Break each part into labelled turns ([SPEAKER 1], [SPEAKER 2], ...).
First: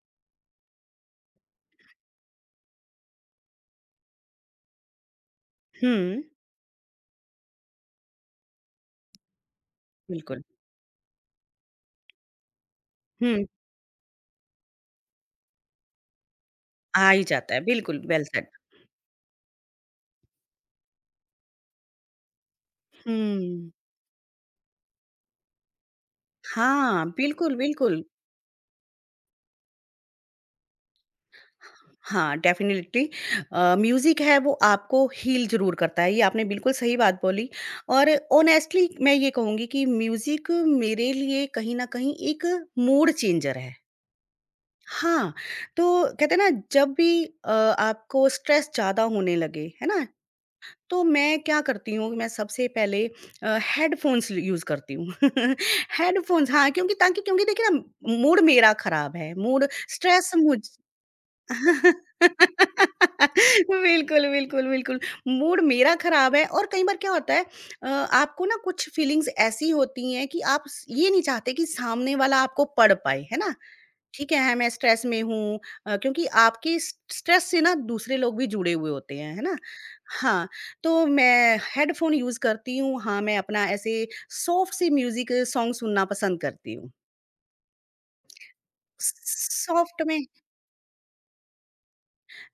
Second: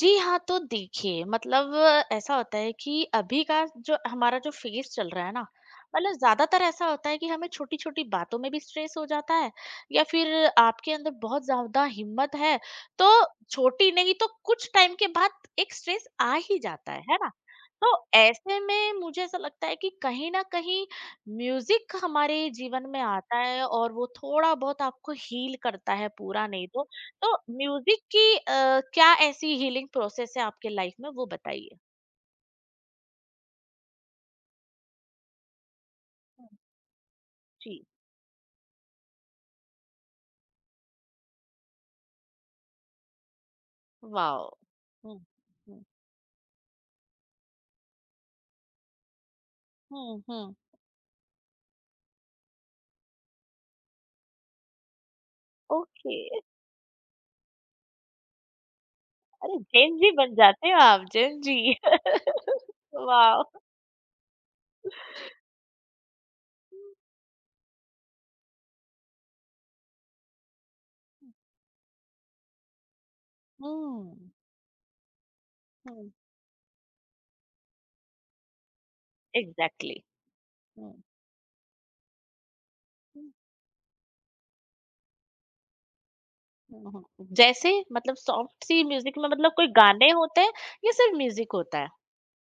[SPEAKER 1] जी हाँ, तो देखिए मतलब ऐसा होता है कि अभी का जो हमारा जो फेज़ चल रहा है ना, मतलब
[SPEAKER 2] हुँ,
[SPEAKER 1] ज़्यादातर ऐसा होता है कि हमें छोटी-छोटी बातों में भी स्ट्रेस हो जाता है या फिर
[SPEAKER 2] बिल्कुल।
[SPEAKER 1] आपके अंदर बहुत ज़्यादा हिम्मत है, तो
[SPEAKER 2] हुँ,
[SPEAKER 1] छोटी नहीं तो कुछ टाइम के बाद एक स्ट्रेस आ ही जाता
[SPEAKER 2] आ
[SPEAKER 1] है
[SPEAKER 2] ही
[SPEAKER 1] ना?
[SPEAKER 2] जाता है,
[SPEAKER 1] तो
[SPEAKER 2] बिल्कुल, वेल सेड।
[SPEAKER 1] ऐसे में मुझे ऐसा लगता है कि कहीं न कहीं म्यूज़िक हमारे जीवन में आता है
[SPEAKER 2] हुँ।
[SPEAKER 1] और वो थोड़ा बहुत आपको हील करता है, पूरा नहीं तो
[SPEAKER 2] हाँ,
[SPEAKER 1] तो
[SPEAKER 2] बिल्कुल,
[SPEAKER 1] म्यूजिक
[SPEAKER 2] बिल्कुल।
[SPEAKER 1] की क्या ऐसी हीलिंग प्रोसेस है आपके लाइफ में वो बताइए?
[SPEAKER 2] हाँ, डेफ़िनेटली म्यूज़िक है वो आपको हील ज़रूर करता है, ये आपने
[SPEAKER 1] हुँ,
[SPEAKER 2] बिल्कुल सही बात बोली
[SPEAKER 1] जी,
[SPEAKER 2] और ऑनेस्टली मैं ये कहूँगी कि म्यूज़िक मेरे लिए कहीं न कहीं एक मूड चेंजर है।
[SPEAKER 1] वाओ! हुँ,
[SPEAKER 2] हाँ,
[SPEAKER 1] हुँ,
[SPEAKER 2] तो कहते हैं ना जब भी आपको स्ट्रेस ज़्यादा होने लगे, है ना?
[SPEAKER 1] हुँ, हुँ,
[SPEAKER 2] तो मैं क्या करती हूँ, मैं सबसे पहले हेडफ़ोन्स ल यूज़ करती हूँ।
[SPEAKER 1] ओके।
[SPEAKER 2] हेडफ़ोन्स हाँ, क्योंकि देखिए ना, मूड मेरा ख़राब है,
[SPEAKER 1] अरे
[SPEAKER 2] मूड
[SPEAKER 1] जेन जी
[SPEAKER 2] स्ट्रेस
[SPEAKER 1] बन
[SPEAKER 2] मुझ
[SPEAKER 1] जाते हो आप, जेन जी। वाओ!
[SPEAKER 2] बिल्कुल। मूड मेरा ख़राब है और कई बार क्या होता है आपको ना कुछ फीलिंग्स ऐसी होती हैं कि आप स ये नहीं चाहते कि सामने वाला आपको पढ़ पाए, है ना?
[SPEAKER 1] हुँ,
[SPEAKER 2] ठीक है मैं स्ट्रेस में हूँ
[SPEAKER 1] हुँ,
[SPEAKER 2] क्योंकि आपके स स्ट्रेस से ना दूसरे लोग भी जुड़े हुए होते हैं, है ना?
[SPEAKER 1] एग्ज़ैक्टली।
[SPEAKER 2] हाँ,
[SPEAKER 1] हुँ,
[SPEAKER 2] तो मैं हेडफ़ोन यूज़ करती हूँ, हाँ,
[SPEAKER 1] हुँ,
[SPEAKER 2] मैं अपना ऐसे सॉफ्ट सी म्यूज़िक सॉन्ग सुनना पसंद करती
[SPEAKER 1] हुँ,
[SPEAKER 2] हूँ।
[SPEAKER 1] हुँ। जैसे मतलब सॉफ्ट सी
[SPEAKER 2] स
[SPEAKER 1] म्यूजिक में मतलब कोई
[SPEAKER 2] सॉफ्ट
[SPEAKER 1] गाने
[SPEAKER 2] में
[SPEAKER 1] होते हैं या सिर्फ म्यूजिक होता है?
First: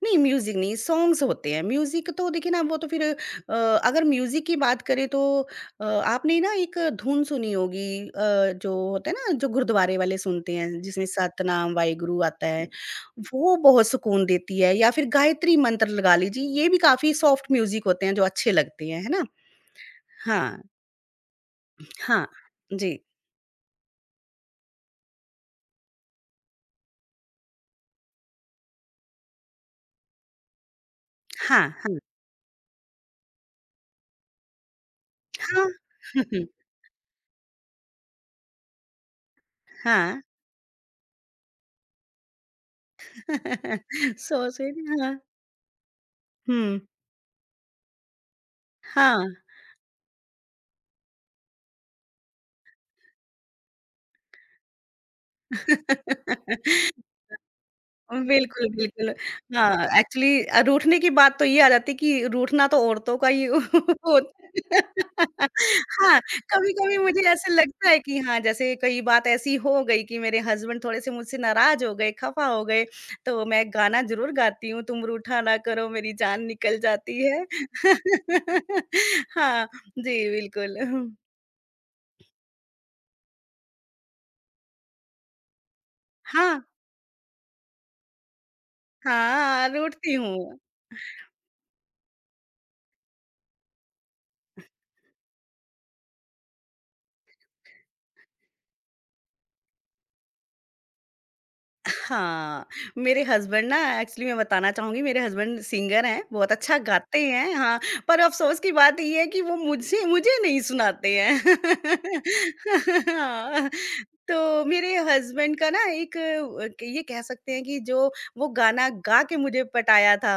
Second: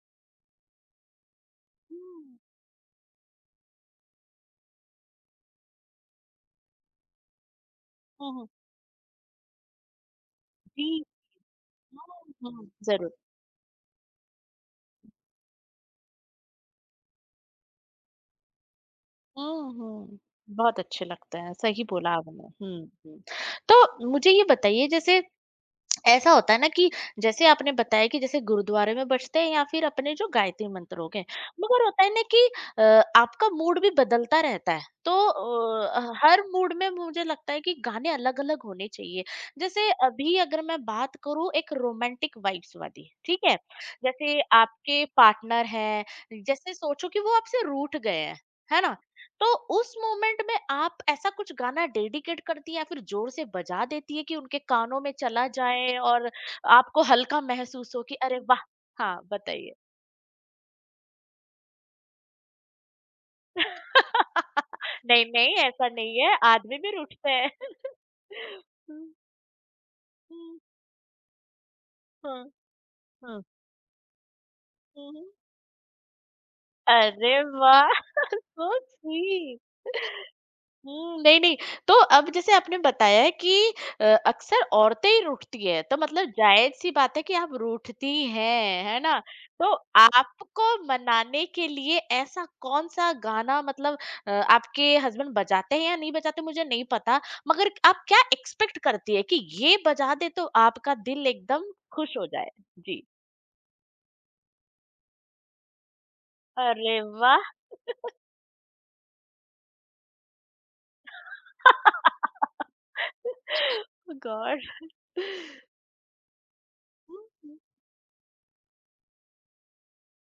[SPEAKER 2] नहीं म्यूज़िक नहीं, सॉन्ग्स होते हैं। म्यूज़िक तो
[SPEAKER 1] हुँ,
[SPEAKER 2] देखिए ना वो तो फिर अ, अगर म्यूज़िक की बात करें तो आपने ना एक धुन सुनी होगी
[SPEAKER 1] हुँ, हुँ,
[SPEAKER 2] जो होता है ना जो गुरुद्वारे वाले सुनते हैं
[SPEAKER 1] जी,
[SPEAKER 2] जिसमें सतनाम वाहेगुरु आता
[SPEAKER 1] हुँ,
[SPEAKER 2] है,
[SPEAKER 1] हुँ, ज़रूर।
[SPEAKER 2] वो बहुत सुकून देती है या फिर गायत्री मंत्र लगा लीजिए, ये भी काफ़ी सॉफ्ट म्यूज़िक होते हैं जो अच्छे लगते हैं, है ना?
[SPEAKER 1] हुँ, हुँ।
[SPEAKER 2] हाँ,
[SPEAKER 1] बहुत अच्छे लगते हैं, सही बोला
[SPEAKER 2] हाँ,
[SPEAKER 1] आपने। हुँ,
[SPEAKER 2] जी।
[SPEAKER 1] हुँ। तो मुझे ये बताइए, जैसे ऐसा होता है ना कि जैसे आपने बताया कि जैसे गुरुद्वारे में बजते हैं या फिर अपने जो गायत्री मंत्र हो गए।
[SPEAKER 2] हाँ,
[SPEAKER 1] मगर
[SPEAKER 2] हाँ,
[SPEAKER 1] होता है ना कि अ, आपका मूड भी बदलता रहता है। तो
[SPEAKER 2] हाँ।
[SPEAKER 1] हर मूड में मुझे लगता है कि गाने अलग-अलग होने चाहिए। जैसे
[SPEAKER 2] हाँ।
[SPEAKER 1] अभी अगर मैं बात करूँ एक रोमांटिक वाइब्स वाली, ठीक है? जैसे
[SPEAKER 2] सोच रही थी
[SPEAKER 1] आपके
[SPEAKER 2] हाँ।
[SPEAKER 1] पार्टनर हैं, जैसे
[SPEAKER 2] हुँ,
[SPEAKER 1] सोचो कि वो आपसे रूठ गए हैं, है ना?
[SPEAKER 2] हाँ।
[SPEAKER 1] तो उस मोमेंट में आप ऐसा कुछ गाना डेडिकेट करती है या फिर जोर से बजा देती है कि उनके कानों में चला जाए और आपको हल्का महसूस हो कि अरे वाह।
[SPEAKER 2] बिल्कुल, बिल्कुल।
[SPEAKER 1] हाँ, बताइए।
[SPEAKER 2] हाँ, एक्चुअली रूठने की बात तो ये आ जाती है कि रूठना तो औरतों का ही होता है।
[SPEAKER 1] नहीं नहीं, ऐसा
[SPEAKER 2] हाँ,
[SPEAKER 1] नहीं है, आदमी
[SPEAKER 2] कभी-कभी
[SPEAKER 1] भी
[SPEAKER 2] मुझे
[SPEAKER 1] उठते हैं।
[SPEAKER 2] ऐसा लगता है कि हाँ, जैसे कई
[SPEAKER 1] हम्म,
[SPEAKER 2] बात ऐसी हो गई कि मेरे
[SPEAKER 1] हम्म,
[SPEAKER 2] हस्बैंड थोड़े-से मुझसे नाराज़ हो गए, खफ़ा
[SPEAKER 1] हम्म,
[SPEAKER 2] हो गए,
[SPEAKER 1] हम्म,
[SPEAKER 2] तो मैं गाना ज़रूर गाती हूँ, तुम
[SPEAKER 1] हम्म।
[SPEAKER 2] रूठा ना करो मेरी जान निकल जाती
[SPEAKER 1] अरे
[SPEAKER 2] है।
[SPEAKER 1] वाह! So sweet.
[SPEAKER 2] हाँ, जी, बिल्कुल।
[SPEAKER 1] हुँ, नहीं, नहीं। तो अब जैसे आपने बताया है कि अक्सर औरतें ही रूठती हैं, तो मतलब
[SPEAKER 2] हाँ,
[SPEAKER 1] जायज़-सी बात है कि आप रूठती हैं, है ना?
[SPEAKER 2] हाँ,
[SPEAKER 1] तो
[SPEAKER 2] रूठती हूँ।
[SPEAKER 1] आपको मनाने के लिए ऐसा कौन-सा गाना मतलब आपके हस्बैंड बजाते हैं या नहीं बजाते मुझे नहीं पता, मगर आप क्या एक्सपेक्ट करती हैं कि ये बजा दें तो आपका दिल एकदम खुश हो जाए?
[SPEAKER 2] हाँ,
[SPEAKER 1] जी।
[SPEAKER 2] मेरे हस्बैंड ना एक्चुअली मैं बताना चाहूँगी मेरे हस्बैंड सिंगर हैं, बहुत अच्छा
[SPEAKER 1] अरे
[SPEAKER 2] गाते
[SPEAKER 1] वाह!
[SPEAKER 2] हैं हाँ, पर अफ़सोस की बात ये है कि वो मुझसे मुझे नहीं सुनाते हैं। हाँ, तो मेरे हस्बैंड का ना एक ये कह सकते
[SPEAKER 1] गॉड।
[SPEAKER 2] हैं कि जो वो गाना गा के मुझे पटाया था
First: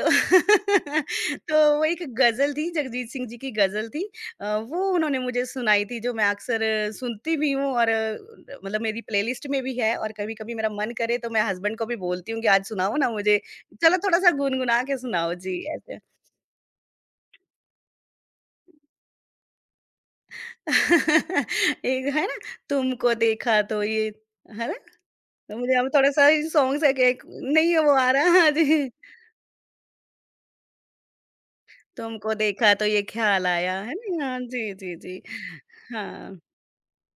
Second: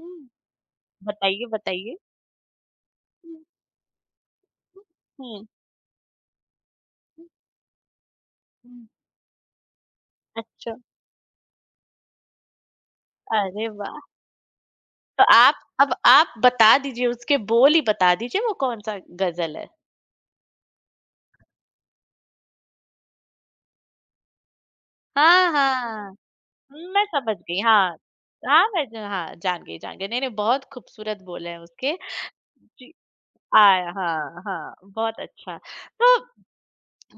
[SPEAKER 2] तो
[SPEAKER 1] बताइए,
[SPEAKER 2] तो वो
[SPEAKER 1] बताइए।
[SPEAKER 2] एक गज़ल थी, जगजीत सिंह
[SPEAKER 1] हुँ,
[SPEAKER 2] जी की गज़ल थी। वो उन्होंने मुझे
[SPEAKER 1] हुँ,
[SPEAKER 2] सुनाई थी, जो मैं अक्सर
[SPEAKER 1] हुँ।
[SPEAKER 2] सुनती भी हूँ और मतलब
[SPEAKER 1] हुँ।
[SPEAKER 2] मेरी प्लेलिस्ट में भी है और कभी-कभी मेरा
[SPEAKER 1] अच्छा,
[SPEAKER 2] मन करे तो मैं हस्बैंड को भी बोलती हूँ कि आज सुनाओ ना मुझे,
[SPEAKER 1] अरे
[SPEAKER 2] चलो
[SPEAKER 1] वाह!
[SPEAKER 2] थोड़ा-सा गुनगुना के
[SPEAKER 1] तो
[SPEAKER 2] सुनाओ। जी,
[SPEAKER 1] आप अब
[SPEAKER 2] ऐसे।
[SPEAKER 1] आप बता दीजिए, उसके बोल ही बता दीजिए वो कौन-सा गज़ल है?
[SPEAKER 2] एक है ना, तुमको देखा तो ये है ना?
[SPEAKER 1] हाँ,
[SPEAKER 2] तो मुझे अब
[SPEAKER 1] हाँ,
[SPEAKER 2] थोड़ा-सा ये सॉन्ग्स है कि
[SPEAKER 1] मैं
[SPEAKER 2] एक
[SPEAKER 1] समझ गई,
[SPEAKER 2] नहीं है वो
[SPEAKER 1] हाँ।
[SPEAKER 2] आ रहा हाँ
[SPEAKER 1] हाँ, मैं
[SPEAKER 2] जी।
[SPEAKER 1] ज हाँ, जान गई, जान गई। नहीं-नहीं, बहुत खूबसूरत बोल हैं उसके।
[SPEAKER 2] तुमको देखा तो
[SPEAKER 1] जी,
[SPEAKER 2] ये ख्याल आया,
[SPEAKER 1] आया।
[SPEAKER 2] है ना? हाँ,
[SPEAKER 1] हाँ,
[SPEAKER 2] जी,
[SPEAKER 1] हाँ,
[SPEAKER 2] जी,
[SPEAKER 1] बहुत
[SPEAKER 2] जी।
[SPEAKER 1] अच्छा।
[SPEAKER 2] हाँ।
[SPEAKER 1] तो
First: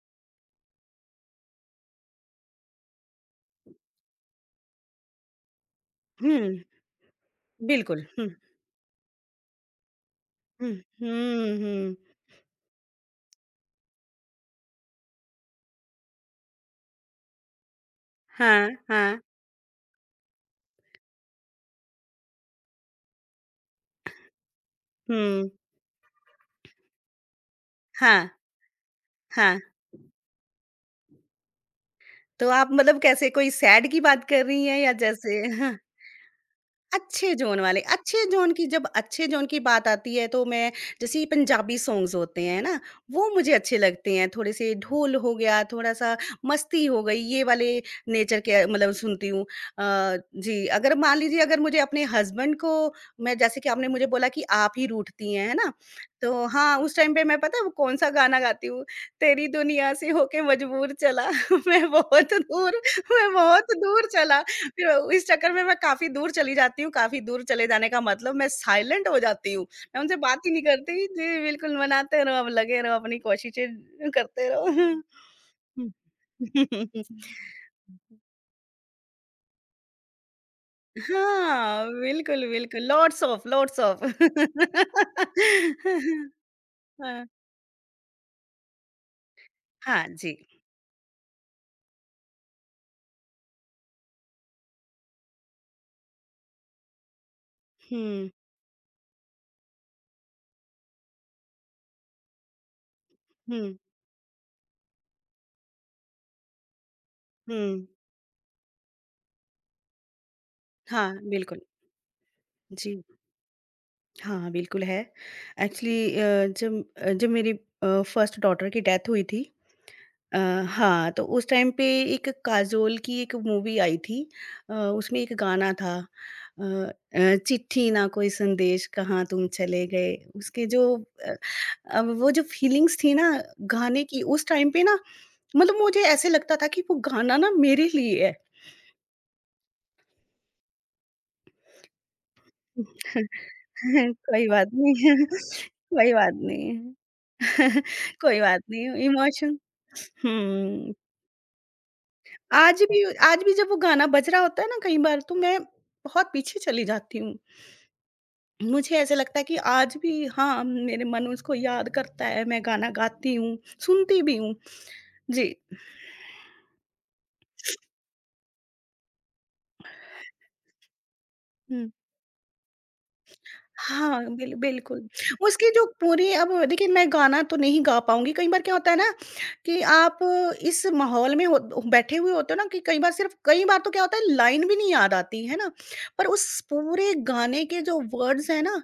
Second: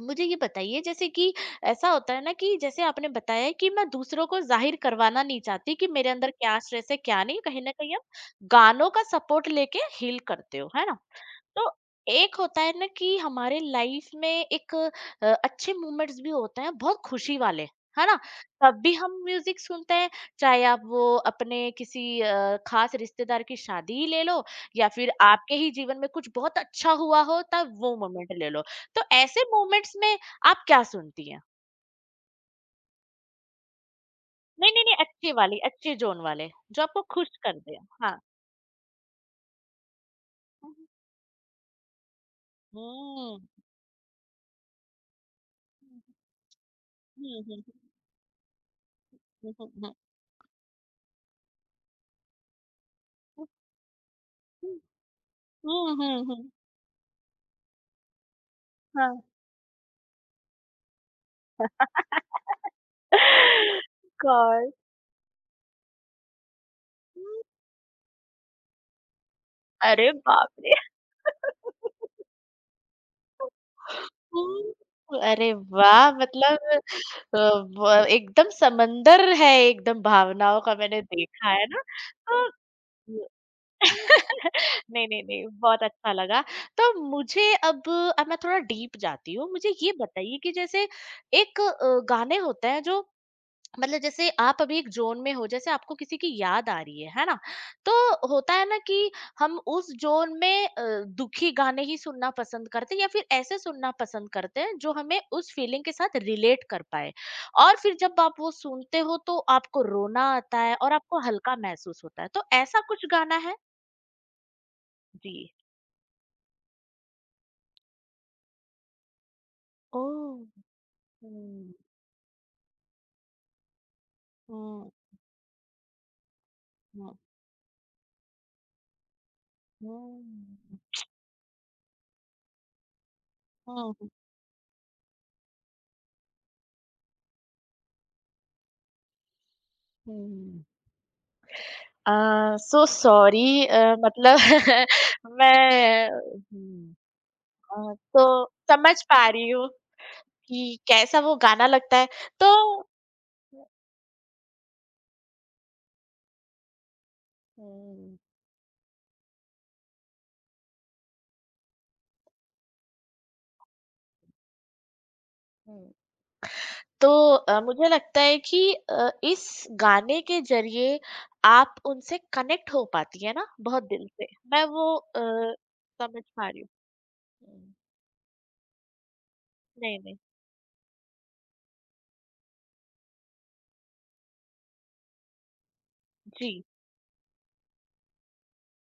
[SPEAKER 1] मुझे ये बताइए जैसे कि ऐसा होता है ना कि जैसे आपने बताया कि मैं दूसरों को ज़ाहिर करवाना नहीं चाहती कि मेरे अंदर क्या
[SPEAKER 2] हुँ।
[SPEAKER 1] स्ट्रेस है, क्या नहीं। कहीं न कहीं आप
[SPEAKER 2] बिल्कुल। हुँ,
[SPEAKER 1] गानों का सपोर्ट लेके हील करते हो,
[SPEAKER 2] हुँ,
[SPEAKER 1] है ना?
[SPEAKER 2] हुँ,
[SPEAKER 1] तो
[SPEAKER 2] हुँ।
[SPEAKER 1] एक होता है ना कि हमारे लाइफ में एक अच्छे मोमेंट्स भी होते हैं, बहुत खुशी वाले, है ना?
[SPEAKER 2] हाँ,
[SPEAKER 1] तब भी हम
[SPEAKER 2] हाँ,
[SPEAKER 1] म्यूजिक सुनते हैं, चाहे आप वो अपने किसी खास रिश्तेदार की शादी ही ले लो या फिर
[SPEAKER 2] हुँ,
[SPEAKER 1] आपके ही जीवन में कुछ बहुत अच्छा हुआ हो तब वो
[SPEAKER 2] हाँ,
[SPEAKER 1] मोमेंट ले लो। तो ऐसे
[SPEAKER 2] हाँ।
[SPEAKER 1] मोमेंट्स में आप क्या सुनती हैं?
[SPEAKER 2] तो आप मतलब कैसे कोई सैड की बात कर रही
[SPEAKER 1] नहीं
[SPEAKER 2] हैं
[SPEAKER 1] नहीं
[SPEAKER 2] या
[SPEAKER 1] नहीं, अच्छे वाली,
[SPEAKER 2] जैसे?
[SPEAKER 1] अच्छे जोन वाले, जो आपको
[SPEAKER 2] अच्छे
[SPEAKER 1] खुश कर
[SPEAKER 2] जोन
[SPEAKER 1] दे।
[SPEAKER 2] वाले,
[SPEAKER 1] हाँ।
[SPEAKER 2] अच्छे जोन की बात आती है तो मैं जैसे ये पंजाबी सॉन्ग्स होते हैं ना, वो
[SPEAKER 1] हम्म,
[SPEAKER 2] मुझे अच्छे लगते हैं। थोड़े-से ढोल हो गया, थोड़ा-सा मस्ती हो गई,
[SPEAKER 1] हम्म,
[SPEAKER 2] ये वाले
[SPEAKER 1] हम्म,
[SPEAKER 2] नेचर के मतलब सुनती हूँ।
[SPEAKER 1] हम्म, हम्म, हम्म,
[SPEAKER 2] अ, जी, अगर मान लीजिए अगर मुझे अपने हस्बैंड को मैं जैसे कि आपने मुझे बोला कि आप ही रूठती हैं, है ना?
[SPEAKER 1] हम्म,
[SPEAKER 2] तो हाँ, उस टाइम पे मैं पता है वो कौन-सा गाना गाती हूँ,
[SPEAKER 1] हाँ।
[SPEAKER 2] तेरी दुनिया से होके मजबूर चला मैं बहुत दूर मैं बहुत दूर चला।
[SPEAKER 1] गॉड!
[SPEAKER 2] फिर इस चक्कर में मैं काफ़ी दूर चली जाती हूँ, काफ़ी दूर चले जाने का मतलब मैं साइलेंट हो जाती हूँ। मैं
[SPEAKER 1] अरे
[SPEAKER 2] उनसे बात
[SPEAKER 1] बाप
[SPEAKER 2] ही नहीं
[SPEAKER 1] रे!
[SPEAKER 2] करती, जी बिल्कुल मनाते रहो, अब लगे रहो, अपनी
[SPEAKER 1] हुँ,
[SPEAKER 2] कोशिशें करते रहो।
[SPEAKER 1] अरे वाह! मतलब
[SPEAKER 2] हुँ।
[SPEAKER 1] अ, व एकदम समंदर है, एकदम भावनाओं का, मैंने देखा है ना।
[SPEAKER 2] हाँ, बिल्कुल,
[SPEAKER 1] तो
[SPEAKER 2] बिल्कुल, लॉट्स ऑफ लॉट्स ऑफ।
[SPEAKER 1] नहीं, नहीं, नहीं, बहुत अच्छा लगा। तो
[SPEAKER 2] हाँ,
[SPEAKER 1] मुझे अब मैं थोड़ा डीप जाती हूँ, मुझे ये
[SPEAKER 2] हाँ जी।
[SPEAKER 1] बताइए कि जैसे एक गाने होते हैं जो मतलब जैसे आप अभी एक जोन में हो, जैसे आपको किसी की याद आ रही है ना? तो
[SPEAKER 2] हुँ,
[SPEAKER 1] होता है ना कि हम उस जोन में दुखी गाने ही सुनना पसंद करते हैं या फिर ऐसे
[SPEAKER 2] हुँ,
[SPEAKER 1] सुनना पसंद करते हैं जो हमें उस फीलिंग के साथ रिलेट कर पाए।
[SPEAKER 2] हुँ।
[SPEAKER 1] और फिर जब आप वो सुनते हो तो आपको रोना आता है और
[SPEAKER 2] हाँ,
[SPEAKER 1] आपको हल्का
[SPEAKER 2] बिल्कुल।
[SPEAKER 1] महसूस होता है, तो ऐसा
[SPEAKER 2] जी,
[SPEAKER 1] कुछ गाना है?
[SPEAKER 2] हाँ, बिल्कुल है।
[SPEAKER 1] जी।
[SPEAKER 2] एक्चुअली जब मेरी फर्स्ट डॉटर की डेथ हुई थी
[SPEAKER 1] ओ।
[SPEAKER 2] अ, हाँ, तो उस टाइम
[SPEAKER 1] हम्म,
[SPEAKER 2] पे एक काज़ोल की एक मूवी आई थी
[SPEAKER 1] हम्म,
[SPEAKER 2] उसमें एक गाना था अ
[SPEAKER 1] हम्म,
[SPEAKER 2] चिट्ठी ना कोई संदेश कहाँ तुम चले गए, उसके
[SPEAKER 1] हम्म,
[SPEAKER 2] जो अ वो जो फीलिंग्स थी ना गाने
[SPEAKER 1] हम्म,
[SPEAKER 2] की उस टाइम पे ना मतलब मुझे ऐसे लगता था कि वो गाना ना मेरे लिए है।
[SPEAKER 1] हम्म। अ, सो सॉरी, मतलब
[SPEAKER 2] कोई बात नहीं,
[SPEAKER 1] मैं,
[SPEAKER 2] कोई बात नहीं।
[SPEAKER 1] हुँ,
[SPEAKER 2] कोई
[SPEAKER 1] तो
[SPEAKER 2] बात नहीं,
[SPEAKER 1] समझ पा रही
[SPEAKER 2] इमोशन
[SPEAKER 1] हूँ कि
[SPEAKER 2] हुँ।
[SPEAKER 1] कैसा वो गाना लगता है। तो
[SPEAKER 2] आज भी आज भी जब वो गाना बज रहा होता है ना कई बार तो मैं बहुत पीछे चली जाती हूँ।
[SPEAKER 1] हुँ,
[SPEAKER 2] मुझे ऐसा लगता है कि आज भी हाँ, मेरे मन उसको याद करता है, मैं गाना गाती हूँ, सुनती भी हूँ। जी।
[SPEAKER 1] हुँ, तो मुझे लगता है कि इस गाने के ज़रिए आप
[SPEAKER 2] हुँ।
[SPEAKER 1] उनसे कनेक्ट हो पाती हैं ना, बहुत दिल
[SPEAKER 2] हाँ,
[SPEAKER 1] से। मैं वो
[SPEAKER 2] बिल्कुल। उसकी जो
[SPEAKER 1] समझ
[SPEAKER 2] पूरी
[SPEAKER 1] पा
[SPEAKER 2] अब
[SPEAKER 1] रही हूँ।
[SPEAKER 2] देखिए मैं गाना तो
[SPEAKER 1] हुँ,
[SPEAKER 2] नहीं गा पाऊँगी, कई बार क्या होता है ना कि
[SPEAKER 1] नहीं, नहीं।
[SPEAKER 2] आप इस माहौल में हो बैठे हुए होते हो ना कि कई बार सिर्फ़ कई बार तो क्या होता है लाइन भी नहीं याद आती, है ना? पर
[SPEAKER 1] जी।
[SPEAKER 2] उस पूरे गाने के जो वर्ड्स हैं ना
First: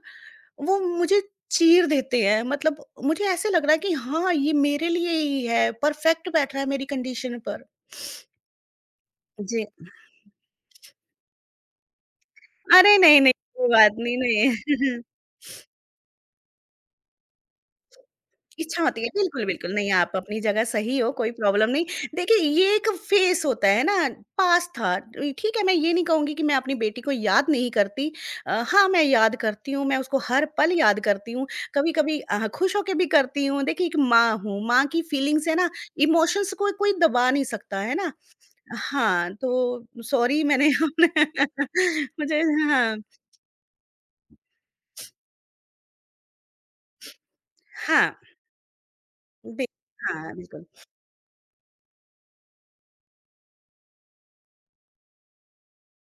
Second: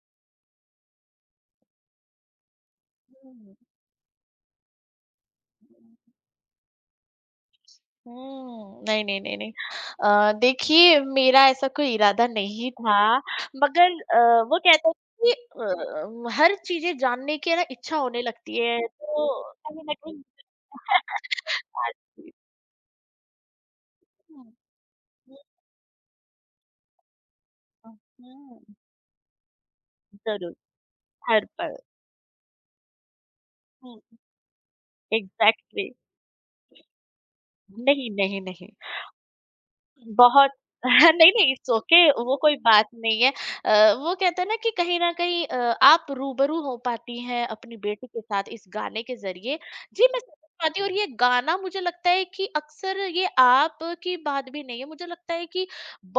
[SPEAKER 2] वो मुझे चीर देते हैं मतलब मुझे
[SPEAKER 1] हुँ,
[SPEAKER 2] ऐसे
[SPEAKER 1] हुँ।
[SPEAKER 2] लग रहा है कि हाँ ये मेरे लिए ही है परफेक्ट बैठ रहा है मेरी कंडीशन पर
[SPEAKER 1] हुँ, नहीं, नहीं, नहीं, नहीं।
[SPEAKER 2] जी
[SPEAKER 1] देखिए, मेरा ऐसा कोई इरादा नहीं
[SPEAKER 2] अरे
[SPEAKER 1] था,
[SPEAKER 2] नहीं नहीं कोई
[SPEAKER 1] मगर
[SPEAKER 2] बात नहीं नहीं
[SPEAKER 1] वो कहते हैं कि हर चीज़ें जानने की ना इच्छा होने लगती है,
[SPEAKER 2] इच्छा होती है,
[SPEAKER 1] तो
[SPEAKER 2] बिल्कुल, बिल्कुल।
[SPEAKER 1] कहीं
[SPEAKER 2] नहीं,
[SPEAKER 1] न
[SPEAKER 2] आप
[SPEAKER 1] कहीं।
[SPEAKER 2] अपनी जगह सही हो, कोई प्रॉब्लम नहीं।
[SPEAKER 1] हाँ जी।
[SPEAKER 2] देखिए, ये एक फ़ेस होता है ना,
[SPEAKER 1] हुँ,
[SPEAKER 2] पास था। ठीक है, मैं ये नहीं कहूँगी कि मैं अपनी बेटी को याद नहीं
[SPEAKER 1] हुँ,
[SPEAKER 2] करती।
[SPEAKER 1] हुँ,
[SPEAKER 2] हाँ, मैं याद करती हूँ, मैं उसको हर
[SPEAKER 1] ज़रूर,
[SPEAKER 2] पल याद करती
[SPEAKER 1] हर
[SPEAKER 2] हूँ।
[SPEAKER 1] पल।
[SPEAKER 2] कभी-कभी खुश होके भी करती हूँ। देखिए, एक
[SPEAKER 1] हुँ,
[SPEAKER 2] माँ हूँ, माँ की फीलिंग्स है ना,
[SPEAKER 1] एग्ज़ैक्टली।
[SPEAKER 2] इमोशंस को कोई दबा नहीं सकता, है
[SPEAKER 1] नहीं,
[SPEAKER 2] ना?
[SPEAKER 1] नहीं, नहीं।
[SPEAKER 2] हाँ, तो सॉरी
[SPEAKER 1] बहुत
[SPEAKER 2] मैंने
[SPEAKER 1] नहीं, नहीं,
[SPEAKER 2] अपने
[SPEAKER 1] इट्स ओके, वो
[SPEAKER 2] मुझे
[SPEAKER 1] कोई बात
[SPEAKER 2] हाँ,
[SPEAKER 1] नहीं है। वो कहते हैं ना कि कहीं न कहीं आप रूबरू हो पाती हैं अपनी बेटी
[SPEAKER 2] हाँ,
[SPEAKER 1] के साथ इस गाने के ज़रिए।
[SPEAKER 2] बि
[SPEAKER 1] जी, मैं
[SPEAKER 2] हाँ,
[SPEAKER 1] समझ
[SPEAKER 2] बिल्कुल।
[SPEAKER 1] पाती हूँ, और ये गाना मुझे लगता है कि अक्सर ये आप की बात भी नहीं है, मुझे लगता है कि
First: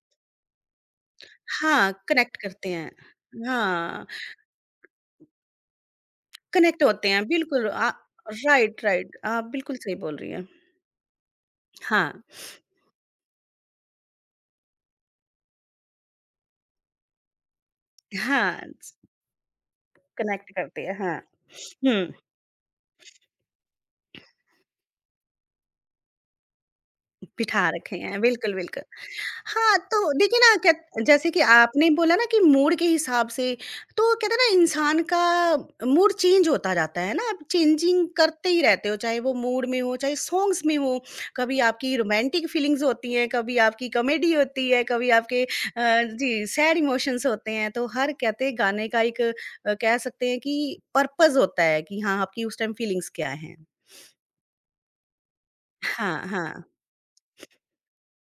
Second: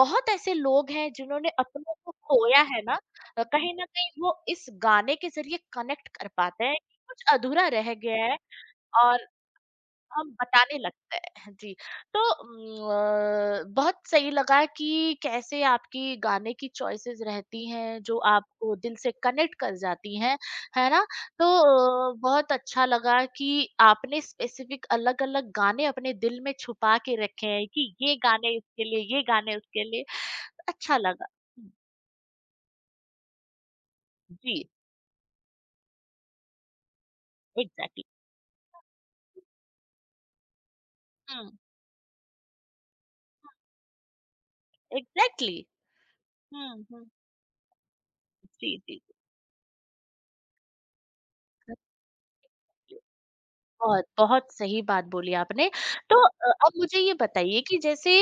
[SPEAKER 1] बहुत ऐसे लोग हैं जिन्होंने
[SPEAKER 2] हाँ,
[SPEAKER 1] अपनों को
[SPEAKER 2] कनेक्ट
[SPEAKER 1] खोया
[SPEAKER 2] करते
[SPEAKER 1] है
[SPEAKER 2] हैं।
[SPEAKER 1] ना, कहीं न
[SPEAKER 2] हाँ।
[SPEAKER 1] कहीं वो इस गाने के ज़रिए कनेक्ट कर पाते हैं,
[SPEAKER 2] कनेक्ट होते हैं,
[SPEAKER 1] कुछ
[SPEAKER 2] बिल्कुल
[SPEAKER 1] अधूरा रह गया है
[SPEAKER 2] राइट, राइट।
[SPEAKER 1] और
[SPEAKER 2] आप बिल्कुल सही बोल
[SPEAKER 1] हम
[SPEAKER 2] रही हैं।
[SPEAKER 1] बताने लगते हैं जी।
[SPEAKER 2] हाँ,
[SPEAKER 1] तो बहुत सही लगा कि कैसे आपकी गाने की चॉइसेस रहती हैं जो
[SPEAKER 2] हाँ,
[SPEAKER 1] आपको दिल से कनेक्ट कर जाती हैं,
[SPEAKER 2] कनेक्ट करती
[SPEAKER 1] है
[SPEAKER 2] है,
[SPEAKER 1] ना?
[SPEAKER 2] हाँ।
[SPEAKER 1] तो
[SPEAKER 2] हुँ।
[SPEAKER 1] बहुत अच्छा लगा कि आपने स्पेसिफिक अलग अलग गाने अपने दिल में छुपा के रखे
[SPEAKER 2] बिठा
[SPEAKER 1] हैं कि
[SPEAKER 2] रखे
[SPEAKER 1] ये
[SPEAKER 2] हैं, बिल्कुल,
[SPEAKER 1] गाने
[SPEAKER 2] बिल्कुल।
[SPEAKER 1] इसके लिए, ये गाने
[SPEAKER 2] हाँ,
[SPEAKER 1] उसके लिए।
[SPEAKER 2] तो देखिए ना क्या
[SPEAKER 1] अच्छा लगा।
[SPEAKER 2] जैसे कि
[SPEAKER 1] हम्म,
[SPEAKER 2] आपने बोला ना कि मूड के हिसाब से तो कहते हैं ना
[SPEAKER 1] जी,
[SPEAKER 2] इंसान का मूड चेंज होता जाता है ना, आप
[SPEAKER 1] एग्जैक्टली।
[SPEAKER 2] चेंजिंग करते ही रहते हो, चाहे वो मूड में हो, चाहे सॉन्ग्स में हो,
[SPEAKER 1] हम्म,
[SPEAKER 2] कभी आपकी रोमांटिक फीलिंग्स होती हैं, कभी आपकी कॉमेडी होती है, कभी आपके
[SPEAKER 1] एग्जैक्टली।
[SPEAKER 2] जी सैड
[SPEAKER 1] हम्म, हम्म,
[SPEAKER 2] इमोशंस होते हैं, तो हर कहते हैं
[SPEAKER 1] जी,
[SPEAKER 2] गाने
[SPEAKER 1] जी,
[SPEAKER 2] का
[SPEAKER 1] जी,
[SPEAKER 2] एक कह सकते हैं कि पर्पज़ होता है कि हाँ, आपकी उस टाइम फीलिंग्स क्या हैं?
[SPEAKER 1] बहुत, बहुत सही बात बोली आपने। तो
[SPEAKER 2] हाँ, हाँ।
[SPEAKER 1] अब मुझे ये बताइए कि जैसे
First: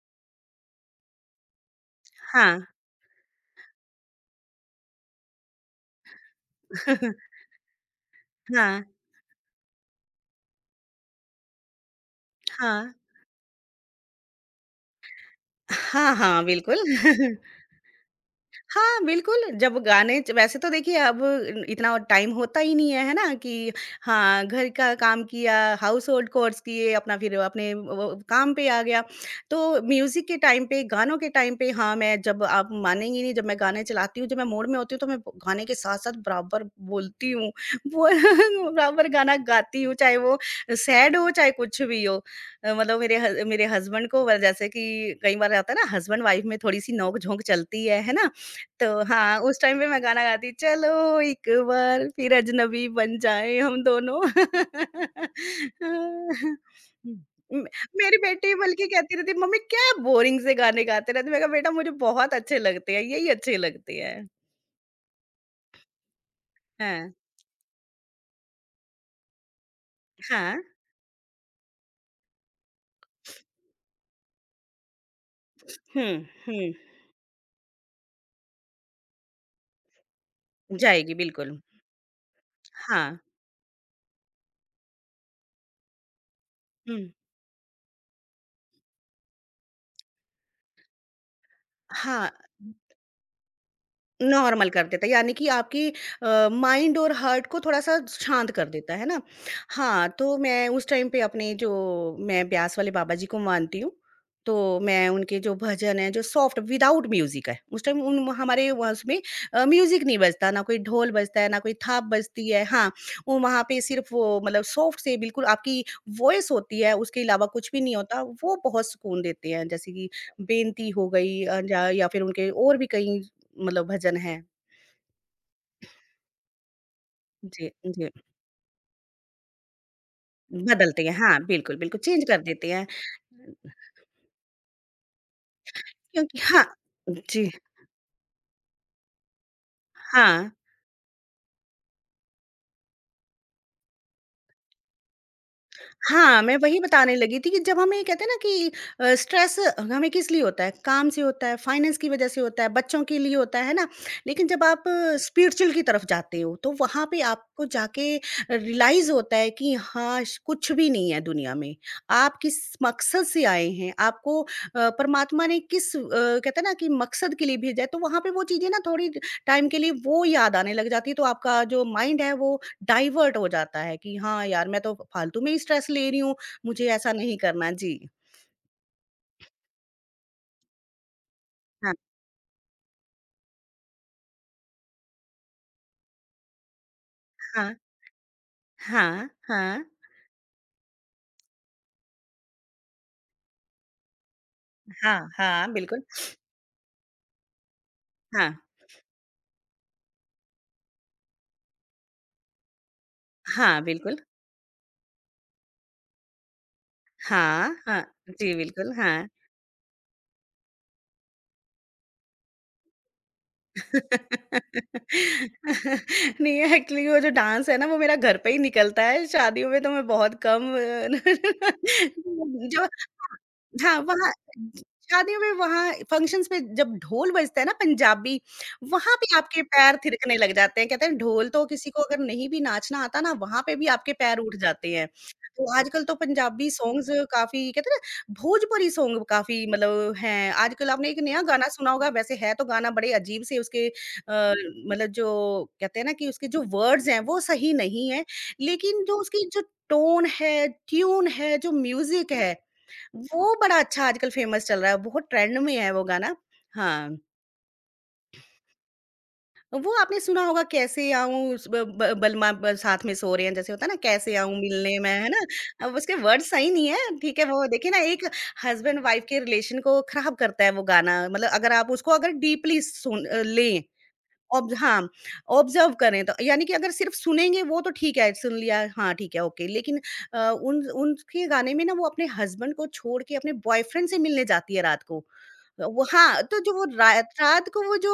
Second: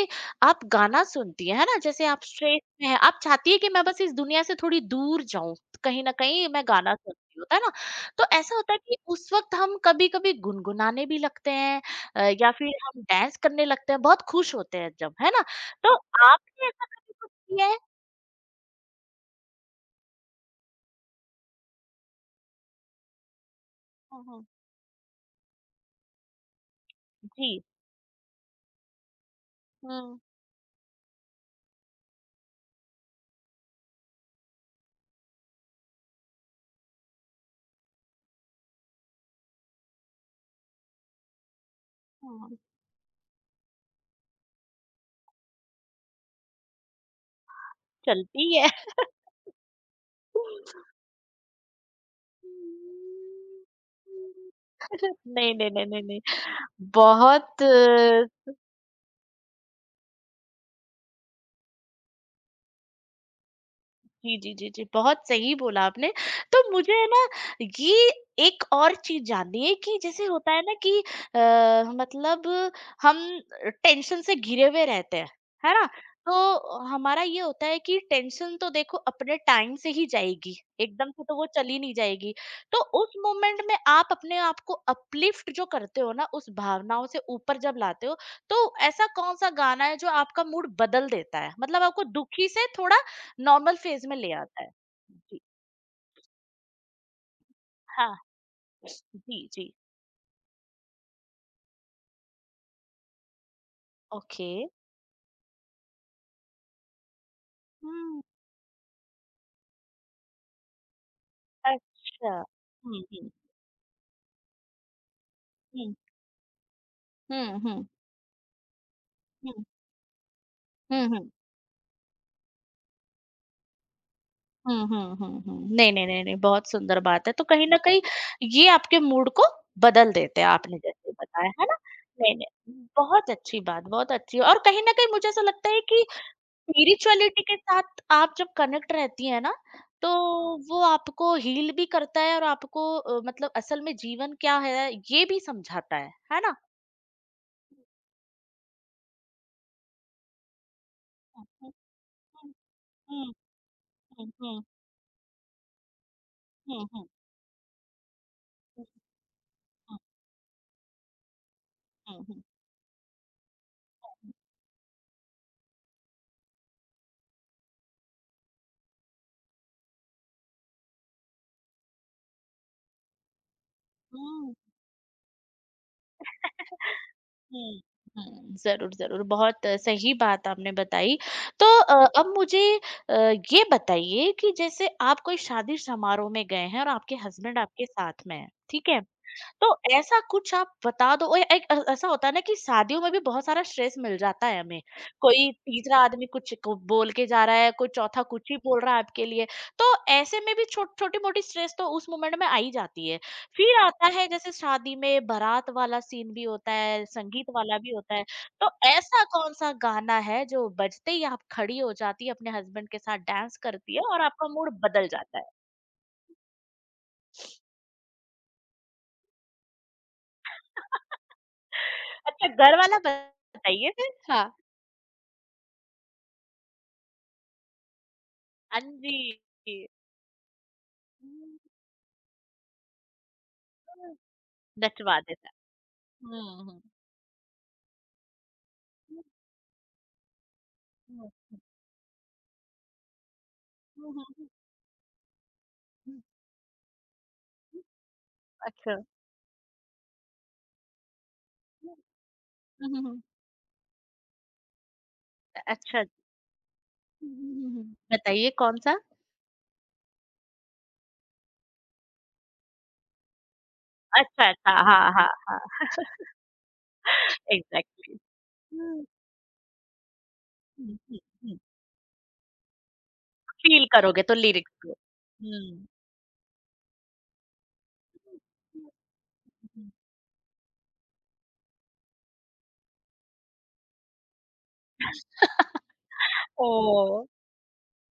[SPEAKER 1] आप गाना सुनती हैं, है ना? जैसे आप
[SPEAKER 2] हाँ।
[SPEAKER 1] स्ट्रेस में हैं, आप चाहती हैं कि मैं बस इस दुनिया से थोड़ी दूर जाऊँ, कहीं न कहीं मैं गाना सुनती हूँ, होता है ना? तो ऐसा होता है
[SPEAKER 2] हाँ,
[SPEAKER 1] कि उस वक़्त हम कभी-कभी गुनगुनाने भी लगते हैं, या फिर
[SPEAKER 2] हाँ।
[SPEAKER 1] हम डांस करने लगते हैं, बहुत खुश होते हैं जब, है ना? तो
[SPEAKER 2] हाँ, हाँ,
[SPEAKER 1] आपने
[SPEAKER 2] बिल्कुल।
[SPEAKER 1] ऐसा कभी कुछ किया है?
[SPEAKER 2] हाँ, बिल्कुल, जब गाने च वैसे तो देखिए अब इतना टाइम होता ही नहीं है, है ना? कि
[SPEAKER 1] हुँ,
[SPEAKER 2] हाँ,
[SPEAKER 1] हुँ।
[SPEAKER 2] घर का काम किया, हाउसहोल्ड कोर्स किए, अपना फिर
[SPEAKER 1] जी।
[SPEAKER 2] अपने व व काम पे आ गया। तो
[SPEAKER 1] हुँ,
[SPEAKER 2] म्यूज़िक के टाइम पे, गानों के टाइम पे हाँ, मैं जब आप मानेंगी नहीं, जब मैं गाने चलाती हूँ, जब मैं मूड में होती हूँ, तो मैं ब गाने के साथ-साथ बराबर बोलती हूँ। वो बराबर गाना गाती हूँ, चाहे वो सैड हो, चाहे कुछ भी हो।
[SPEAKER 1] हुँ।
[SPEAKER 2] मतलब मेरे हस्बैंड को व जैसे कि कई बार आता है ना, हस्बैंड-वाइफ में थोड़ी-सी नोक-झोंक चलती है ना?
[SPEAKER 1] चलती है।
[SPEAKER 2] तो हाँ, उस टाइम पे मैं गाना गाती चलो एक बार फिर अजनबी बन जाएँ हम दोनों।
[SPEAKER 1] नहीं, नहीं, नहीं, नहीं, नहीं।
[SPEAKER 2] हुँ,
[SPEAKER 1] बहुत
[SPEAKER 2] उम, मेरी बेटी बल्कि कहती रहती है मम्मी क्या बोरिंग से गाने गाते रहते हो। मैंने कहा बेटा मुझे बहुत अच्छे लगते हैं, यही अच्छे लगते हैं।
[SPEAKER 1] जी, जी, जी, जी, बहुत सही बोला आपने। तो मुझे है
[SPEAKER 2] हाँ,
[SPEAKER 1] ना ये एक और चीज़ जाननी है कि जैसे होता
[SPEAKER 2] हाँ।
[SPEAKER 1] है ना कि मतलब हम टेंशन से घिरे हुए रहते हैं, है ना?
[SPEAKER 2] हुँ, हुँ।
[SPEAKER 1] तो हमारा ये होता है कि टेंशन तो देखो अपने टाइम से ही जाएगी, एकदम
[SPEAKER 2] जाएगी
[SPEAKER 1] से तो वो
[SPEAKER 2] बिल्कुल।
[SPEAKER 1] चली नहीं जाएगी। तो उस
[SPEAKER 2] हाँ,
[SPEAKER 1] मोमेंट में आप अपने आप को अपलिफ्ट जो करते हो ना, उस
[SPEAKER 2] हुँ।
[SPEAKER 1] भावनाओं से ऊपर जब लाते हो, तो ऐसा कौन-सा गाना है जो आपका मूड बदल देता है? मतलब आपको
[SPEAKER 2] हाँ।
[SPEAKER 1] दुखी से थोड़ा नॉर्मल फेज में ले आता
[SPEAKER 2] नॉर्मल
[SPEAKER 1] है।
[SPEAKER 2] कर देता है, यानी
[SPEAKER 1] जी,
[SPEAKER 2] कि आपकी माइंड और हार्ट को थोड़ा-सा
[SPEAKER 1] हाँ।
[SPEAKER 2] शांत कर देता है ना।
[SPEAKER 1] जी, जी।
[SPEAKER 2] हाँ, तो मैं उस टाइम पे अपने जो मैं ब्यास वाले बाबा जी को मानती हूँ,
[SPEAKER 1] ओके।
[SPEAKER 2] तो मैं उनके जो भजन हैं, जो सॉफ्ट विदाउट म्यूज़िक है, उस टाइम
[SPEAKER 1] हुँ,
[SPEAKER 2] उन हमारे वहाँ उसमें म्यूज़िक नहीं बजता, ना कोई ढोल बजता है, ना कोई थाप
[SPEAKER 1] अच्छा।
[SPEAKER 2] बजती है। हाँ,
[SPEAKER 1] हुँ, हुँ,
[SPEAKER 2] वो वहाँ पे सिर्फ़ वो मतलब सॉफ्ट से बिल्कुल आपकी
[SPEAKER 1] हुँ।
[SPEAKER 2] वॉइस होती है, उसके अलावा
[SPEAKER 1] हुँ, हुँ,
[SPEAKER 2] कुछ भी
[SPEAKER 1] हुँ।
[SPEAKER 2] नहीं होता, वो बहुत सुकून देते हैं। जैसे कि बेंती
[SPEAKER 1] हुँ,
[SPEAKER 2] हो
[SPEAKER 1] हुँ।
[SPEAKER 2] गई जा या फिर उनके और भी कई मतलब भजन है।
[SPEAKER 1] हुँ, हुँ, हुँ, हुँ। नहीं, नहीं, नहीं, नहीं, बहुत सुंदर बात है। तो कहीं
[SPEAKER 2] जी,
[SPEAKER 1] न कहीं
[SPEAKER 2] जी,
[SPEAKER 1] ये आपके मूड को बदल देते हैं, आपने
[SPEAKER 2] बदलते
[SPEAKER 1] जैसे
[SPEAKER 2] हैं। हाँ,
[SPEAKER 1] बताया, है ना?
[SPEAKER 2] बिल्कुल, बिल्कुल चेंज
[SPEAKER 1] नहीं,
[SPEAKER 2] कर देते हैं।
[SPEAKER 1] नहीं, बहुत अच्छी बात, बहुत अच्छी, और कहीं न कहीं मुझे ऐसा लगता है कि
[SPEAKER 2] क्योंकि हाँ,
[SPEAKER 1] स्पिरिचुअलिटी
[SPEAKER 2] जी,
[SPEAKER 1] के साथ आप जब कनेक्ट रहती हैं ना, तो
[SPEAKER 2] हाँ।
[SPEAKER 1] वो आपको हील भी करता है और आपको मतलब असल में जीवन क्या है, ये भी समझाता है
[SPEAKER 2] हाँ,
[SPEAKER 1] ना?
[SPEAKER 2] मैं वही बताने लगी थी कि जब हमें ये कहते हैं ना कि स्ट्रेस हमें किस लिए होता है, काम से होता है,
[SPEAKER 1] हुँ,
[SPEAKER 2] फाइनेंस की वजह से होता है, बच्चों के
[SPEAKER 1] हुँ,
[SPEAKER 2] लिए होता है ना?
[SPEAKER 1] हुँ,
[SPEAKER 2] लेकिन
[SPEAKER 1] हुँ,
[SPEAKER 2] जब आप स्पिरिचुअल की तरफ जाते हो, तो
[SPEAKER 1] हुँ,
[SPEAKER 2] वहाँ
[SPEAKER 1] हुँ,
[SPEAKER 2] पे आपको जाके
[SPEAKER 1] हुँ, हुँ,
[SPEAKER 2] रियलाइज़ होता है कि हाँ, श कुछ भी नहीं है दुनिया में।
[SPEAKER 1] हुँ, हुँ,
[SPEAKER 2] आप
[SPEAKER 1] हुँ,
[SPEAKER 2] किस मकसद से आए हैं, आपको परमात्मा ने किस कहते हैं ना कि मकसद के लिए भेजा है, तो वहाँ पे वो चीज़ें ना थोड़ी टाइम के लिए वो याद आने लग जाती है, तो आपका जो माइंड है वो डाइवर्ट हो जाता है कि हाँ
[SPEAKER 1] हुँ,
[SPEAKER 2] यार मैं तो फालतू में ही स्ट्रेस ले रही हूँ, मुझे ऐसा नहीं करना।
[SPEAKER 1] हुँ,
[SPEAKER 2] जी।
[SPEAKER 1] हुँ, ज़रूर, ज़रूर, बहुत सही बात आपने बताई। तो
[SPEAKER 2] हाँ,
[SPEAKER 1] अब मुझे अ, ये बताइए कि जैसे आप कोई शादी समारोह में गए हैं और आपके हस्बैंड
[SPEAKER 2] हाँ,
[SPEAKER 1] आपके साथ में हैं, ठीक है?
[SPEAKER 2] हाँ,
[SPEAKER 1] तो
[SPEAKER 2] हाँ,
[SPEAKER 1] ऐसा कुछ आप बता दो, और एक ऐसा होता है ना कि शादियों में भी बहुत सारा स्ट्रेस मिल जाता है हमें।
[SPEAKER 2] हाँ,
[SPEAKER 1] कोई
[SPEAKER 2] हाँ,
[SPEAKER 1] तीसरा
[SPEAKER 2] बिल्कुल।
[SPEAKER 1] आदमी कुछ को बोल के जा रहा है, कोई चौथा
[SPEAKER 2] हाँ,
[SPEAKER 1] कुछ ही बोल रहा है आपके लिए। तो ऐसे में भी छो छोटी-मोटी स्ट्रेस तो उस मोमेंट में आ ही जाती है। फिर
[SPEAKER 2] हाँ,
[SPEAKER 1] आता
[SPEAKER 2] बिल्कुल।
[SPEAKER 1] है जैसे शादी में बारात वाला सीन भी होता है, संगीत
[SPEAKER 2] हाँ,
[SPEAKER 1] वाला भी
[SPEAKER 2] हाँ।
[SPEAKER 1] होता है।
[SPEAKER 2] जी,
[SPEAKER 1] तो
[SPEAKER 2] बिल्कुल, हाँ।
[SPEAKER 1] ऐसा कौन-सा गाना है जो बजते ही आप खड़ी हो जाती है, अपने हस्बैंड के साथ डांस करती है और आपका मूड बदल जाता है?
[SPEAKER 2] नहीं एक्चुअली वो जो डांस है ना वो मेरा घर पे ही निकलता है, शादियों में तो मैं बहुत कम
[SPEAKER 1] अच्छा, घर
[SPEAKER 2] जो
[SPEAKER 1] वाला बताइए
[SPEAKER 2] हाँ,
[SPEAKER 1] फिर?
[SPEAKER 2] वहाँ
[SPEAKER 1] हाँ।
[SPEAKER 2] शादियों में वहाँ फंक्शंस में जब ढोल बजता है ना पंजाबी,
[SPEAKER 1] हाँ जी।
[SPEAKER 2] वहाँ पे आपके पैर थिरकने लग जाते हैं। कहते हैं ढोल
[SPEAKER 1] हम्म,
[SPEAKER 2] तो किसी को अगर नहीं भी नाचना आता ना वहाँ पे भी आपके पैर उठ जाते हैं।
[SPEAKER 1] नचवा देता है।
[SPEAKER 2] तो आजकल तो
[SPEAKER 1] हुँ,
[SPEAKER 2] पंजाबी
[SPEAKER 1] हुँ।
[SPEAKER 2] सॉन्ग्स काफ़ी कहते हैं ना भोजपुरी सॉन्ग काफ़ी मतलब हैं। आजकल आपने एक नया गाना सुना होगा वैसे है तो गाना बड़े अजीब से उसके अ,
[SPEAKER 1] अच्छा।
[SPEAKER 2] मतलब जो कहते हैं ना कि उसके जो वर्ड्स हैं वो सही नहीं है,
[SPEAKER 1] अच्छा।
[SPEAKER 2] लेकिन जो उसकी जो टोन है, ट्यून है, जो
[SPEAKER 1] जी।
[SPEAKER 2] म्यूज़िक है,
[SPEAKER 1] हम्म,
[SPEAKER 2] वो बड़ा अच्छा आजकल फेमस चल रहा है, बहुत ट्रेंड में है वो गाना। हाँ,
[SPEAKER 1] बताइए कौन-सा?
[SPEAKER 2] वो आपने सुना होगा कैसे आऊँ स ब ब बलमा ब साथ में सो रहे हैं जैसे होता है ना कैसे
[SPEAKER 1] अच्छा,
[SPEAKER 2] आऊँ
[SPEAKER 1] अच्छा।
[SPEAKER 2] मिलने
[SPEAKER 1] हाँ,
[SPEAKER 2] में, है
[SPEAKER 1] हाँ,
[SPEAKER 2] ना?
[SPEAKER 1] हाँ।
[SPEAKER 2] अब उसके वर्ड्स सही नहीं है, ठीक है वो देखिए ना
[SPEAKER 1] एग्ज़ैक्टली।
[SPEAKER 2] एक हस्बैंड वाइफ के रिलेशन को खराब करता है वो गाना, मतलब अगर आप उसको अगर डीपली सुन लें।
[SPEAKER 1] फ़ील करोगे तो लिरिक्स
[SPEAKER 2] ऑब्ज
[SPEAKER 1] को।
[SPEAKER 2] हाँ,
[SPEAKER 1] हुँ।
[SPEAKER 2] ऑब्ज़र्व करें तो यानी कि अगर सिर्फ़ सुनेंगे वो तो ठीक है, सुन लिया हाँ, ठीक है, ओके लेकिन उन उनके गाने में ना वो अपने हस्बैंड को छोड़ के अपने बॉयफ्रेंड से मिलने जाती है रात को। वो हाँ, तो जो वो
[SPEAKER 1] ओह!
[SPEAKER 2] रात रात को वो जो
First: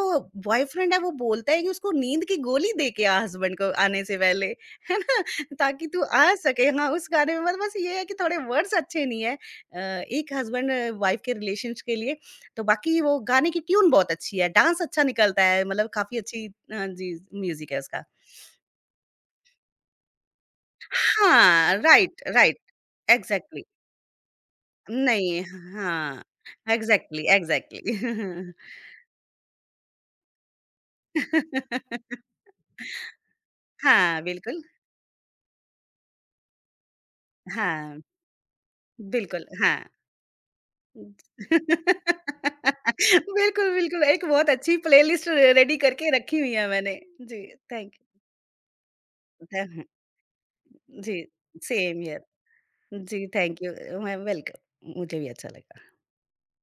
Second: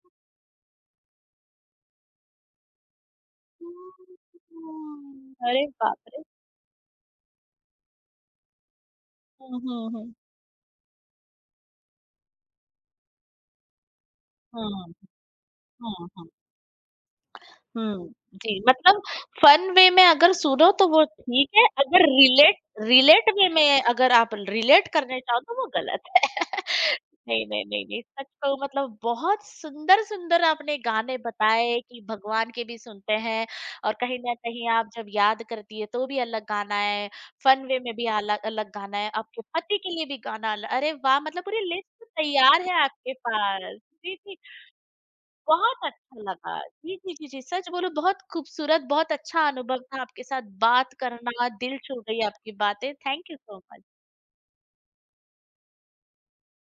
[SPEAKER 2] बॉयफ्रेंड है वो बोलता है कि उसको नींद की गोली दे के आ हस्बैंड को आने से पहले, है ना?
[SPEAKER 1] अरे
[SPEAKER 2] ताकि
[SPEAKER 1] बाप
[SPEAKER 2] तू आ
[SPEAKER 1] रे!
[SPEAKER 2] सके हाँ, उस गाने में बस बस ये है कि थोड़े वर्ड्स अच्छे नहीं है।
[SPEAKER 1] हुँ, हुँ, हुँ।
[SPEAKER 2] एक हस्बैंड वाइफ़ के रिलेशन्स के लिए तो बाकी वो गाने की ट्यून बहुत अच्छी है, डांस
[SPEAKER 1] हुँ,
[SPEAKER 2] अच्छा निकलता है, मतलब
[SPEAKER 1] हुँ,
[SPEAKER 2] काफ़ी
[SPEAKER 1] हुँ।
[SPEAKER 2] अच्छी जी, म्यूज़िक है उसका।
[SPEAKER 1] हुँ, जी, मतलब फन वे में अगर सुनो तो वो ठीक है,
[SPEAKER 2] हाँ,
[SPEAKER 1] अगर
[SPEAKER 2] राइट, राइट।
[SPEAKER 1] रिलेट रिलेट वे
[SPEAKER 2] एग्ज़ैक्टली।
[SPEAKER 1] में अगर आप रिलेट करने चाहो
[SPEAKER 2] नहीं,
[SPEAKER 1] तो वो गलत है।
[SPEAKER 2] हाँ। एग्ज़ैक्टली,
[SPEAKER 1] नहीं, नहीं, नहीं, नहीं, सच
[SPEAKER 2] एग्ज़ैक्टली।
[SPEAKER 1] कहूँ मतलब बहुत सुंदर-सुंदर आपने गाने बताए कि भगवान के भी सुनते हैं, और कहीं
[SPEAKER 2] हाँ,
[SPEAKER 1] न
[SPEAKER 2] बिल्कुल।
[SPEAKER 1] कहीं आप जब याद करती है तो भी अलग गाना है, फन वे में
[SPEAKER 2] हाँ,
[SPEAKER 1] भी अलग अलग गाना है, आपके
[SPEAKER 2] बिल्कुल, हाँ।
[SPEAKER 1] पति के लिए भी गाना अल अरे वाह! मतलब पूरी लिस्ट तैयार है आपके
[SPEAKER 2] बिल्कुल,
[SPEAKER 1] पास।
[SPEAKER 2] बिल्कुल,
[SPEAKER 1] जी,
[SPEAKER 2] एक
[SPEAKER 1] जी।
[SPEAKER 2] बहुत अच्छी प्लेलिस्ट रे रेडी
[SPEAKER 1] बहुत
[SPEAKER 2] करके
[SPEAKER 1] अच्छा
[SPEAKER 2] रखी
[SPEAKER 1] लगा।
[SPEAKER 2] हुई है
[SPEAKER 1] जी,
[SPEAKER 2] मैंने।
[SPEAKER 1] जी, जी, जी,
[SPEAKER 2] जी,
[SPEAKER 1] सच बोलूँ
[SPEAKER 2] थैंक यू।
[SPEAKER 1] बहुत खूबसूरत, बहुत अच्छा अनुभव
[SPEAKER 2] हाँ,
[SPEAKER 1] था आपके साथ बात
[SPEAKER 2] जी,
[SPEAKER 1] करना, दिल
[SPEAKER 2] सेम
[SPEAKER 1] छू गई
[SPEAKER 2] हियर।
[SPEAKER 1] आपकी बातें।
[SPEAKER 2] जी,
[SPEAKER 1] thank you so
[SPEAKER 2] thank you.
[SPEAKER 1] Much.
[SPEAKER 2] मैं वेलकम। मुझे भी अच्छा लगा।